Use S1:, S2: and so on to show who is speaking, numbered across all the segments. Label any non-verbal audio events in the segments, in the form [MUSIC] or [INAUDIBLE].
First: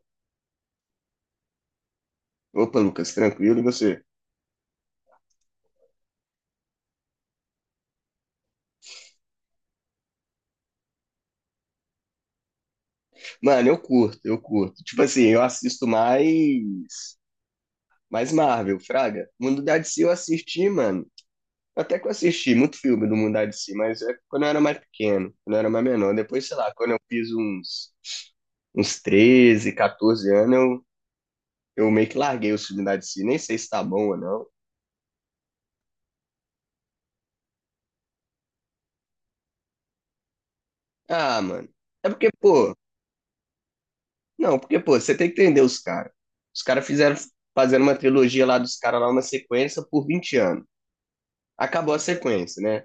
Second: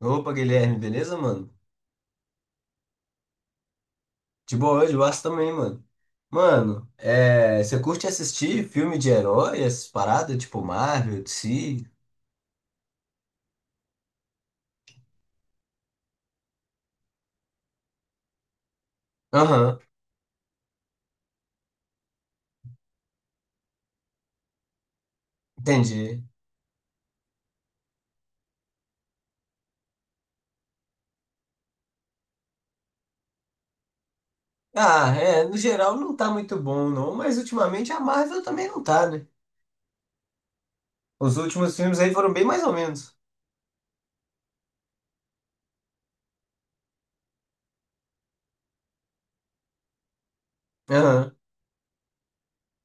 S1: Opa, Guilherme, beleza, mano?
S2: Opa, Lucas, tranquilo e você?
S1: De boa hoje, o Aço também, mano. Mano, é, você curte assistir filme de herói, essas paradas, tipo Marvel, DC?
S2: Mano, eu curto. Tipo assim, eu assisto mais Marvel, Fraga. Mundo
S1: Aham,
S2: da DC eu assisti, mano. Até que eu assisti muito filme do Mundo da DC, mas é quando eu era mais pequeno, quando eu era mais menor.
S1: entendi.
S2: Depois, sei lá, quando eu fiz uns treze, 14 anos, eu meio que larguei o filme da DC. Nem sei se tá bom ou não.
S1: Ah, é, no geral não tá muito bom, não, mas ultimamente a Marvel também não tá, né? Os
S2: Ah, mano.
S1: últimos filmes
S2: É
S1: aí
S2: porque,
S1: foram bem mais ou
S2: pô,
S1: menos.
S2: não, porque, pô, você tem que entender os caras. Os caras fizeram Fazendo uma trilogia lá dos caras lá, uma sequência por 20 anos.
S1: Aham,
S2: Acabou a sequência, né?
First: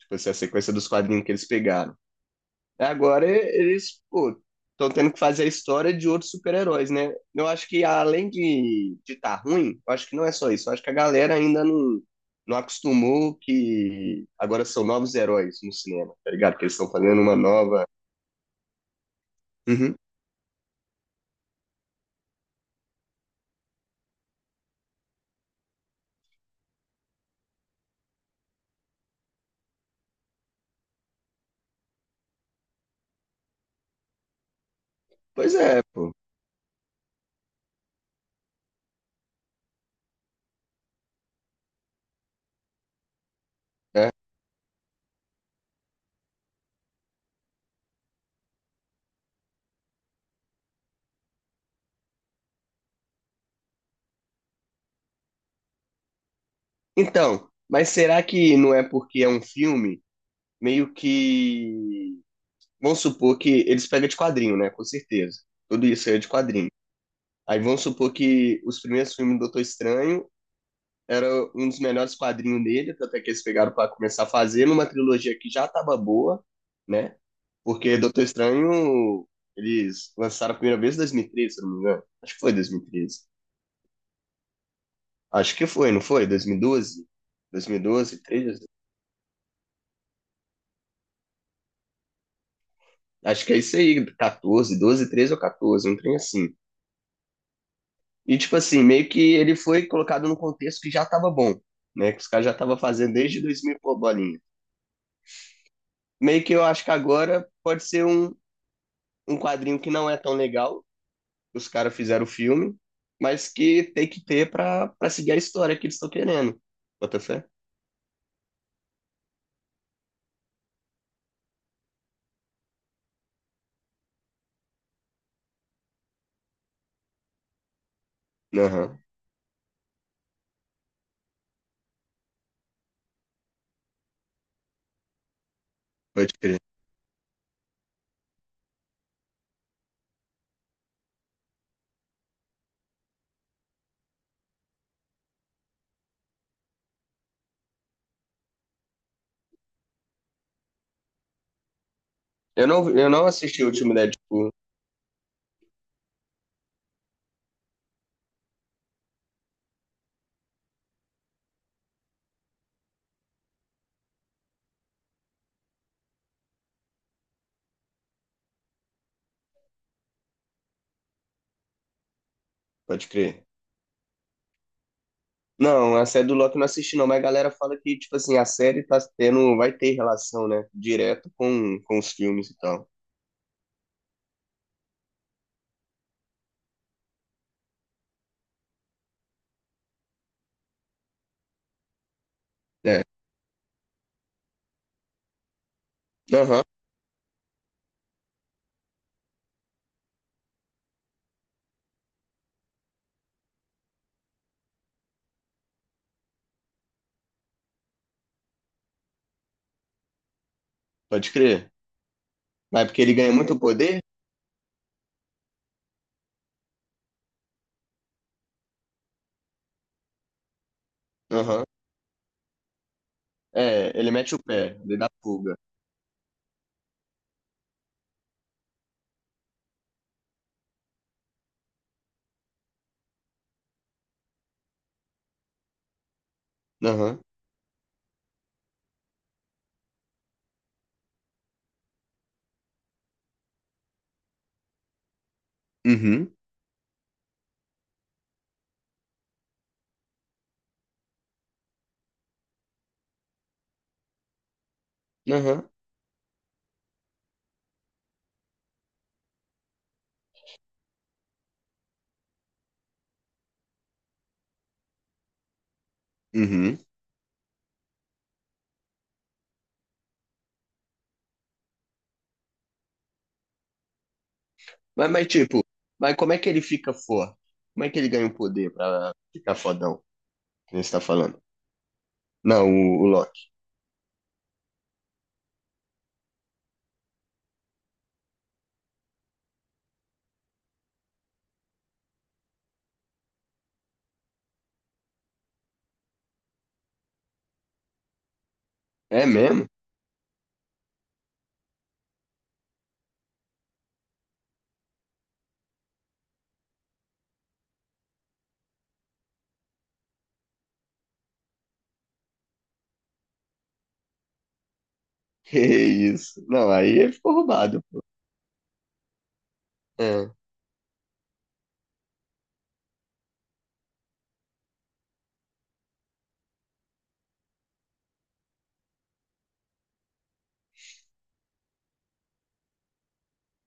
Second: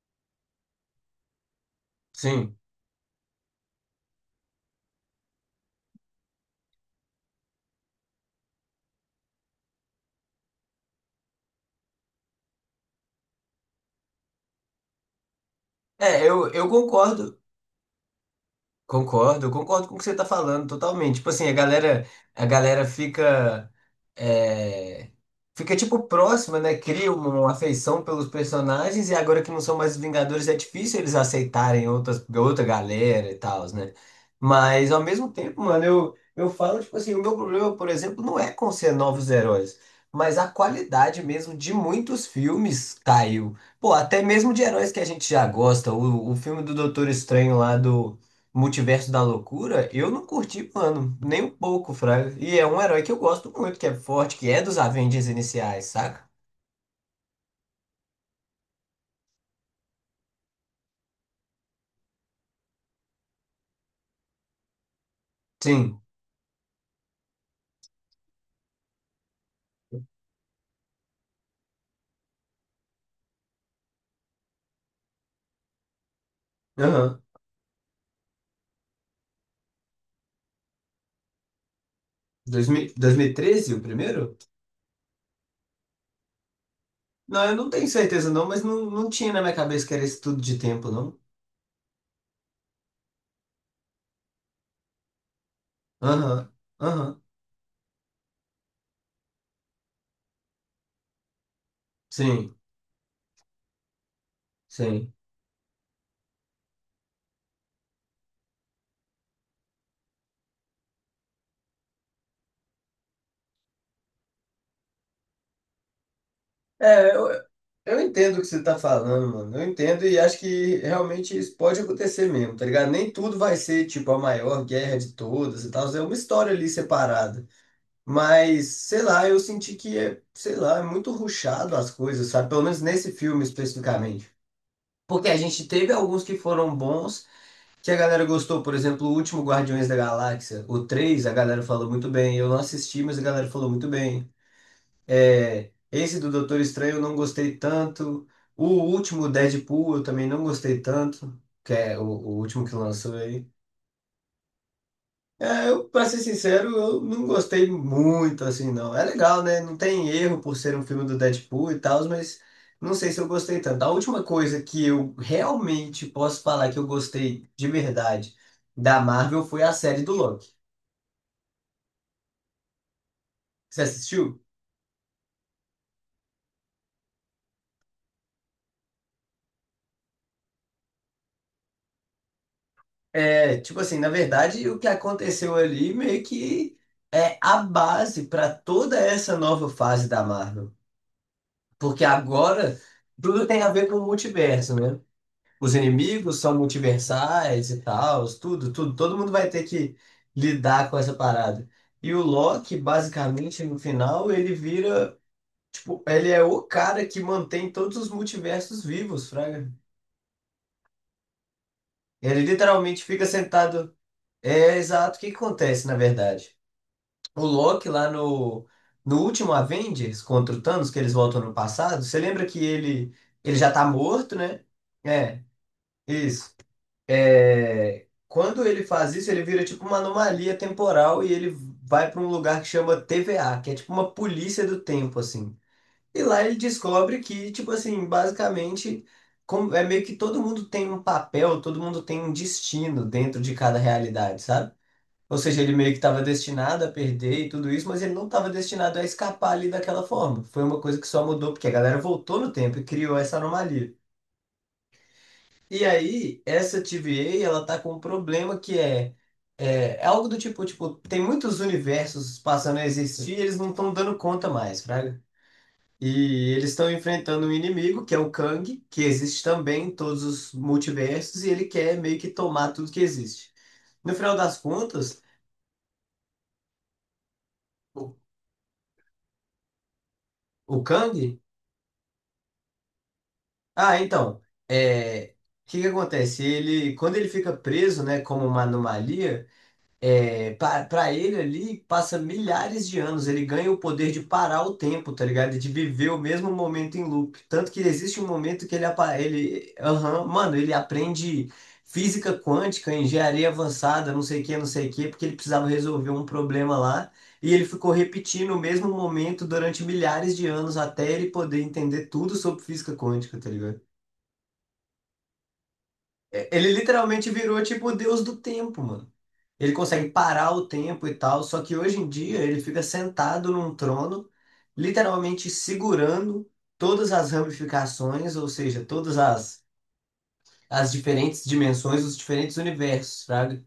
S2: Tipo assim, a sequência dos quadrinhos que eles pegaram.
S1: sim.
S2: Agora eles, pô, estão tendo que fazer a história de outros super-heróis, né? Eu acho que além de tá ruim, eu acho que não é só isso. Eu acho que a galera ainda não acostumou que agora são novos heróis no cinema,
S1: É,
S2: tá
S1: eu,
S2: ligado? Que
S1: eu
S2: eles estão fazendo uma
S1: concordo.
S2: nova.
S1: Concordo, concordo com
S2: Uhum.
S1: o que você tá falando totalmente. Tipo assim, a galera fica, é, fica tipo próxima, né? Cria uma afeição pelos personagens e agora que não são mais os Vingadores é difícil eles aceitarem outras, outra galera e tal, né? Mas ao mesmo
S2: Pois
S1: tempo,
S2: é,
S1: mano,
S2: pô.
S1: eu falo, tipo assim, o meu problema, por exemplo, não é com ser novos heróis, mas a qualidade mesmo de muitos filmes caiu. Pô,
S2: É.
S1: até mesmo de heróis que a gente já gosta. O filme do Doutor Estranho lá do Multiverso da Loucura, eu não curti, mano, nem um pouco, Fraga. E é um herói que eu gosto muito, que é forte, que é dos Avengers iniciais, saca?
S2: Então, mas será que não é porque é um filme meio que... Vamos supor que eles pegam de quadrinho, né? Com certeza. Tudo
S1: Sim.
S2: isso aí é de quadrinho. Aí vamos supor que os primeiros filmes do Doutor Estranho era um dos melhores quadrinhos dele, até que eles pegaram para começar a fazer numa trilogia que já estava boa, né?
S1: Aham.
S2: Porque Doutor Estranho eles lançaram a primeira vez em 2013, se eu não me engano. Acho que foi
S1: dois mil dois
S2: 2013.
S1: mil e treze, o primeiro?
S2: Acho que foi, não foi? 2012?
S1: Não, eu não tenho
S2: 2012,
S1: certeza não, mas
S2: 13?
S1: não, não tinha na minha cabeça que era esse tudo de tempo, não.
S2: Acho que é isso aí, 14, 12, 13 ou 14, um trem
S1: Aham,
S2: assim.
S1: aham.
S2: E, tipo assim, meio que ele foi colocado num contexto que já tava bom, né? Que os caras já
S1: Sim,
S2: estavam fazendo desde 2000 por bolinha.
S1: sim.
S2: Meio que eu acho que agora pode ser um quadrinho que não é tão legal, que os caras fizeram o filme, mas que tem que ter pra seguir a história que eles estão querendo.
S1: É,
S2: Bota
S1: eu,
S2: fé?
S1: eu entendo o que você tá falando, mano. Eu entendo e acho que realmente isso pode acontecer mesmo, tá ligado? Nem tudo vai ser, tipo, a maior guerra de todas e tal. É uma história ali separada. Mas,
S2: Aham,
S1: sei lá, eu senti que, é, sei lá, é muito rushado as coisas, sabe? Pelo menos nesse filme especificamente. Porque a gente teve alguns
S2: pode
S1: que
S2: crer.
S1: foram bons, que a galera gostou. Por exemplo, o último Guardiões da Galáxia, o 3 a galera falou muito bem. Eu não assisti, mas a galera falou muito bem. É, esse do Doutor Estranho eu não gostei tanto. O último Deadpool eu também não gostei tanto, que é o último
S2: Eu
S1: que
S2: não, eu
S1: lançou
S2: não
S1: aí.
S2: assisti o último Deadpool,
S1: É, eu, pra ser sincero, eu não gostei muito, assim, não. É legal, né? Não tem erro por ser um filme do Deadpool e tal, mas não sei se eu gostei tanto. A última coisa que eu realmente posso falar que eu gostei de verdade da Marvel foi a série do Loki.
S2: pode crer.
S1: Você assistiu?
S2: Não, a série do Loki eu não assisti não, mas a galera fala que, tipo assim, a série tá tendo, vai ter relação, né, direto com os filmes e tal.
S1: É, tipo assim, na verdade, o que aconteceu ali meio que é a base para toda essa nova fase da Marvel. Porque agora
S2: É.
S1: tudo tem a ver com o multiverso, né? Os inimigos são
S2: Aham.
S1: multiversais e tal, tudo, tudo. Todo mundo vai ter que lidar com essa parada. E o Loki, basicamente, no final, ele vira, tipo, ele é o cara que mantém todos os multiversos vivos, fraga.
S2: Pode crer.
S1: Ele
S2: Mas porque
S1: literalmente
S2: ele
S1: fica
S2: ganha muito
S1: sentado.
S2: poder?
S1: É exato o que que acontece, na verdade. O Loki lá no último Avengers contra o Thanos, que eles voltam no
S2: Aham.
S1: passado, você lembra que ele já tá
S2: É, ele mete
S1: morto,
S2: o
S1: né?
S2: pé, ele dá
S1: É,
S2: fuga.
S1: isso. É, quando ele faz isso, ele vira tipo uma anomalia temporal e ele vai para um lugar que chama TVA, que é tipo uma polícia do tempo, assim. E lá ele descobre
S2: Aham.
S1: que, tipo assim, basicamente, como- é meio que todo mundo tem um papel, todo mundo tem um destino dentro de cada realidade, sabe? Ou seja, ele meio que estava
S2: Uhum.
S1: destinado a perder e tudo isso, mas ele não estava destinado a escapar ali daquela forma. Foi uma coisa que só mudou porque a galera voltou no tempo e criou essa anomalia.
S2: Aham.
S1: E aí, essa TVA, ela tá com um problema que é, algo do tipo, tem muitos universos passando a existir, e eles não estão dando conta mais, fraga. E eles
S2: Uhum.
S1: estão enfrentando um inimigo, que é o Kang, que existe também em todos os multiversos, e ele quer meio que tomar tudo que existe. No final das
S2: Mas,
S1: contas,
S2: mas tipo, mas como é que ele fica forte? Como é que ele
S1: o,
S2: ganha o poder pra ficar fodão? Que
S1: o
S2: nem você tá
S1: Kang,
S2: falando. Não, o Loki.
S1: ah, então, é, o que que acontece? Ele, quando ele fica preso, né, como uma anomalia, é, para ele ali, passa milhares de anos, ele ganha o poder de parar o tempo, tá ligado? De viver o mesmo momento em loop. Tanto que existe um momento que ele, apa-
S2: É mesmo?
S1: ele,
S2: [LAUGHS]
S1: aham, mano, ele aprende física quântica, engenharia avançada, não sei o que, não sei o que, porque ele precisava resolver um problema lá, e ele ficou repetindo o mesmo momento durante milhares de anos até ele poder entender tudo sobre física quântica, tá ligado?
S2: Que isso.
S1: É,
S2: Não,
S1: ele
S2: aí ele
S1: literalmente
S2: ficou
S1: virou
S2: roubado,
S1: tipo o
S2: pô.
S1: deus do tempo, mano. Ele consegue
S2: É.
S1: parar o tempo e tal, só que hoje em dia ele fica sentado num trono, literalmente segurando todas as ramificações, ou seja, todas as diferentes dimensões, os diferentes universos, sabe?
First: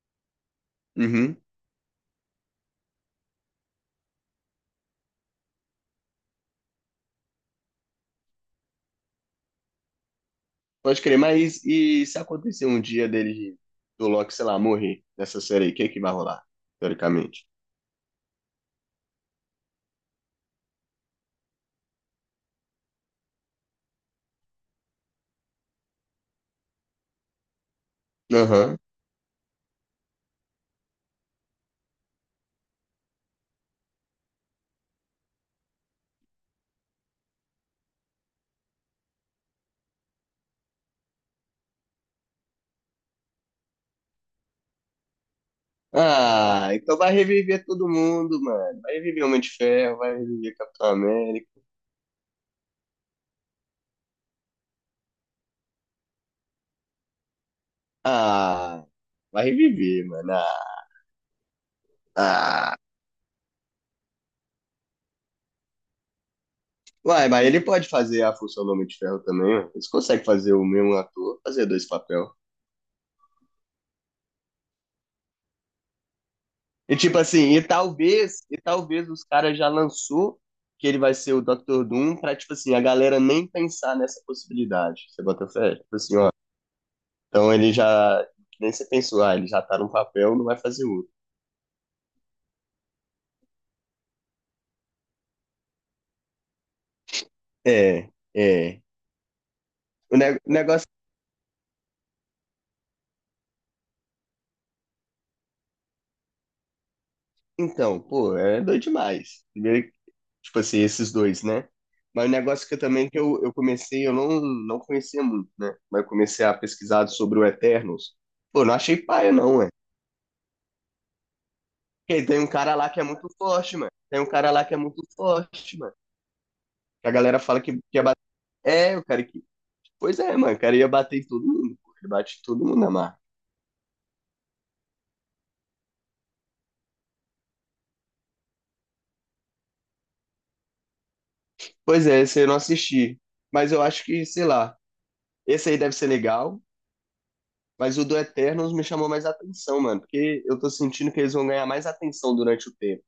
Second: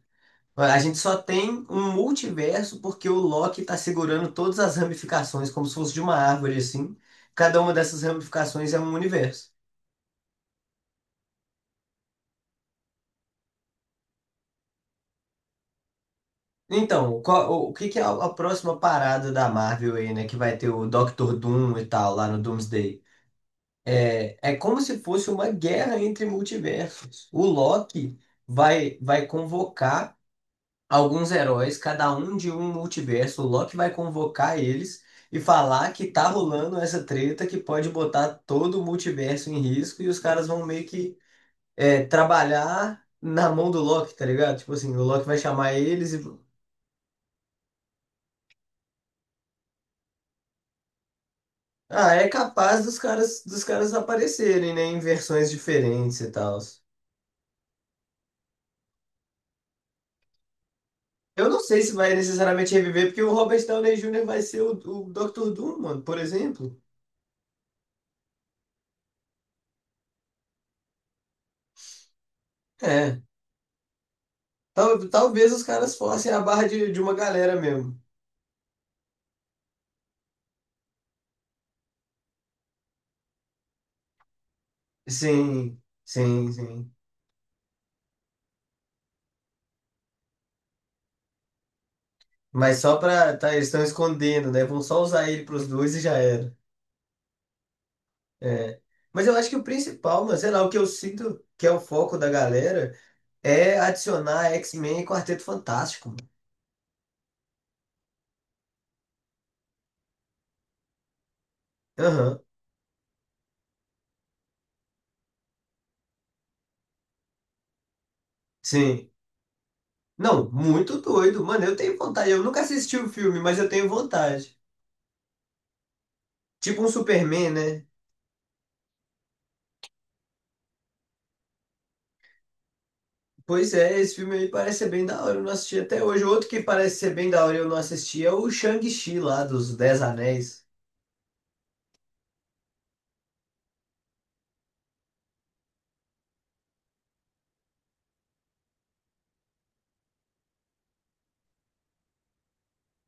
S1: A gente só
S2: Uhum.
S1: tem um multiverso porque o Loki tá segurando todas as ramificações, como se fosse de uma árvore assim. Cada uma dessas ramificações é um universo.
S2: Pode crer, mas e se acontecer um dia dele, do Loki, sei lá, morrer nessa série aí, o que que vai rolar?
S1: Então,
S2: Teoricamente.
S1: qual- o que que é a próxima parada da Marvel aí, né? Que vai ter o Doctor Doom e tal, lá no Doomsday. É, é como se fosse uma guerra entre multiversos. O Loki
S2: Aham.
S1: vai convocar alguns heróis, cada um de um multiverso. O Loki vai convocar eles e falar que tá rolando essa treta que pode botar todo o multiverso em risco e os caras vão meio que é, trabalhar na mão do Loki, tá ligado? Tipo assim, o Loki vai chamar eles e.
S2: Ah, então vai reviver todo mundo, mano. Vai reviver Homem de Ferro, vai reviver Capitão América.
S1: Ah, é capaz dos caras aparecerem, né, em versões diferentes e tal.
S2: Ah, vai reviver, mano. Ah,
S1: Eu não sei se vai necessariamente
S2: ah.
S1: reviver, porque o Robert Downey Jr. vai ser o Dr. Doom, mano, por exemplo.
S2: Uai, mas ele pode fazer a função do Homem de Ferro também, ó. Eles conseguem fazer o mesmo ator, fazer dois papel.
S1: É, tal- talvez os caras forcem a barra de,
S2: E
S1: de uma
S2: tipo assim,
S1: galera
S2: e
S1: mesmo.
S2: talvez, e talvez os caras já lançou que ele vai ser o Dr. Doom pra, tipo assim, a galera nem pensar nessa possibilidade. Você bota fé?
S1: Sim,
S2: Tipo assim, ó.
S1: sim, sim.
S2: Então ele já, nem você pensou, ah, ele já tá num papel, não vai fazer outro.
S1: Mas só pra. Tá, eles estão escondendo, né? Vão só usar ele pros dois e já era.
S2: É,
S1: É.
S2: é.
S1: Mas eu acho que o
S2: O
S1: principal, mas sei
S2: o
S1: lá, o que eu
S2: negócio,
S1: sinto que é o foco da galera é adicionar X-Men e Quarteto Fantástico. Mano.
S2: então, pô, é doido demais. Primeiro, tipo assim, esses dois, né? Mas o
S1: Aham,
S2: negócio que eu também que eu comecei, eu não conhecia muito, né? Mas eu comecei a pesquisar sobre o Eternos. Pô, não achei
S1: sim.
S2: paia, não, ué.
S1: Não, muito doido. Mano, eu tenho
S2: Porque
S1: vontade.
S2: tem
S1: Eu
S2: um
S1: nunca
S2: cara lá
S1: assisti
S2: que é
S1: o
S2: muito
S1: filme, mas eu
S2: forte,
S1: tenho
S2: mano. Tem um cara
S1: vontade.
S2: lá que é muito forte, mano.
S1: Tipo um
S2: Que a galera
S1: Superman,
S2: fala que
S1: né?
S2: ia bater. É, o cara que. Pois é, mano, o cara ia bater em todo mundo. Pô. Ele bate em todo mundo na marra.
S1: Pois é, esse filme aí parece ser bem da hora, eu não assisti até hoje. Outro que parece ser bem da hora e eu não assisti é o Shang-Chi lá dos Dez Anéis.
S2: Pois é, esse eu não assisti. Mas eu acho que, sei lá, esse aí deve ser legal. Mas o do Eternals me chamou mais atenção, mano, porque eu tô sentindo que eles vão ganhar mais atenção durante o tempo.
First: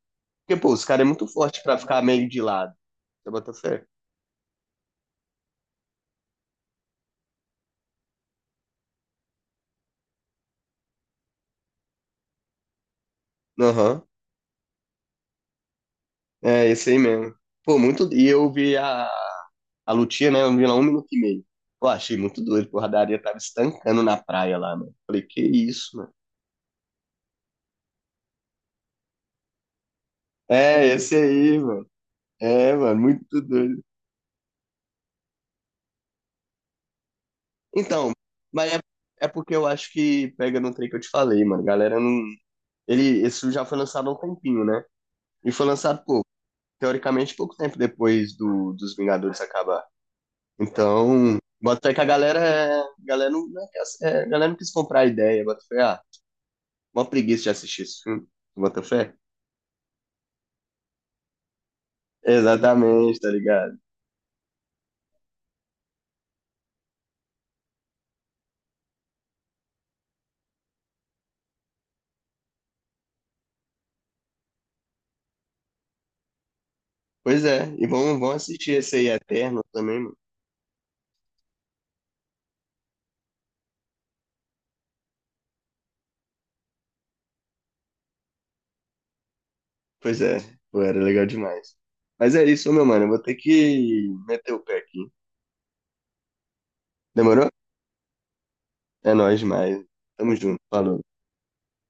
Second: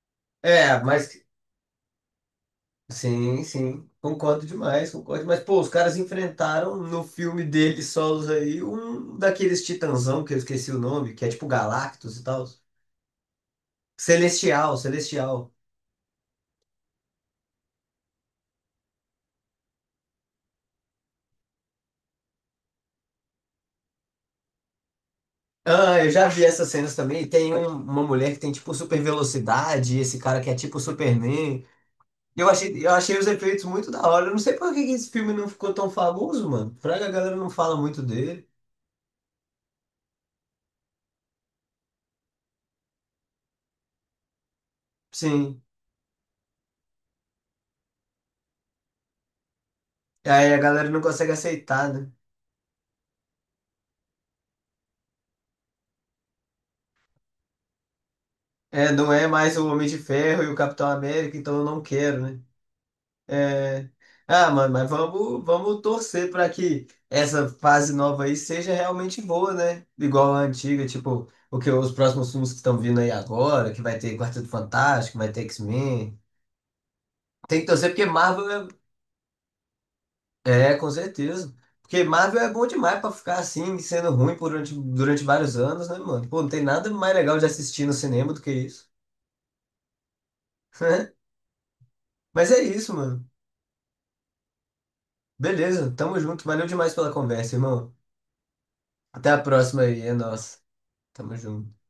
S2: Porque, pô,
S1: É,
S2: os caras é
S1: mas
S2: muito forte pra ficar meio de lado. Você
S1: sim,
S2: bota fé?
S1: sim, concordo demais, concordo. Mas pô, os caras enfrentaram no filme deles solos aí um daqueles titãzão que eu esqueci o nome, que é tipo Galactus e tal.
S2: Aham.
S1: Celestial, Celestial.
S2: É, esse aí mesmo. Pô, muito. E eu vi a lutinha, né? Eu vi lá 1 minuto e meio. Pô, achei muito doido, porra, a Daria tava estancando na praia lá, mano. Falei, que isso,
S1: Ah, eu
S2: mano.
S1: já vi essas cenas também. Tem um- uma mulher que tem tipo super velocidade, esse cara que é tipo
S2: É, esse aí,
S1: Superman.
S2: mano. É,
S1: Eu
S2: mano,
S1: achei os
S2: muito
S1: efeitos
S2: doido.
S1: muito da hora. Eu não sei por que que esse filme não ficou tão famoso, mano. Fraga, a galera não fala muito
S2: Então,
S1: dele.
S2: mas é, é porque eu acho que pega no trem que eu te falei, mano. Galera não. Ele, esse já foi lançado há um tempinho, né? E
S1: Sim.
S2: foi lançado, pô, teoricamente, pouco tempo depois do, dos Vingadores acabar.
S1: Aí a galera não consegue
S2: Então, bota
S1: aceitar,
S2: fé que a
S1: né?
S2: galera, a galera, não, não é que a- é, a galera não quis comprar a ideia, bota fé, ah, uma preguiça de assistir esse filme, bota
S1: É, não
S2: fé.
S1: é mais o Homem de Ferro e o Capitão América, então eu não quero, né?
S2: Exatamente, tá ligado?
S1: É. Ah, mano, mas vamos torcer pra que essa fase nova aí seja realmente boa, né? Igual a antiga, tipo, o que os próximos filmes que estão vindo aí agora, que vai ter Quarteto Fantástico, vai ter X-Men.
S2: Pois
S1: Tem que
S2: é, e
S1: torcer porque
S2: vão, vão
S1: Marvel é.
S2: assistir esse aí Eterno também, mano.
S1: É, com certeza. Porque Marvel é bom demais pra ficar assim, sendo ruim por durante vários anos, né, mano? Pô, não tem nada mais legal de assistir no cinema do que isso.
S2: Pois é, pô, era legal
S1: [LAUGHS]
S2: demais. Mas é
S1: Mas é
S2: isso, meu
S1: isso,
S2: mano, eu vou
S1: mano.
S2: ter que meter o pé aqui.
S1: Beleza, tamo junto. Valeu demais pela
S2: Demorou?
S1: conversa, irmão.
S2: É
S1: Até
S2: nóis
S1: a
S2: demais.
S1: próxima aí, é
S2: Tamo junto,
S1: nóis.
S2: falou.
S1: Tamo junto.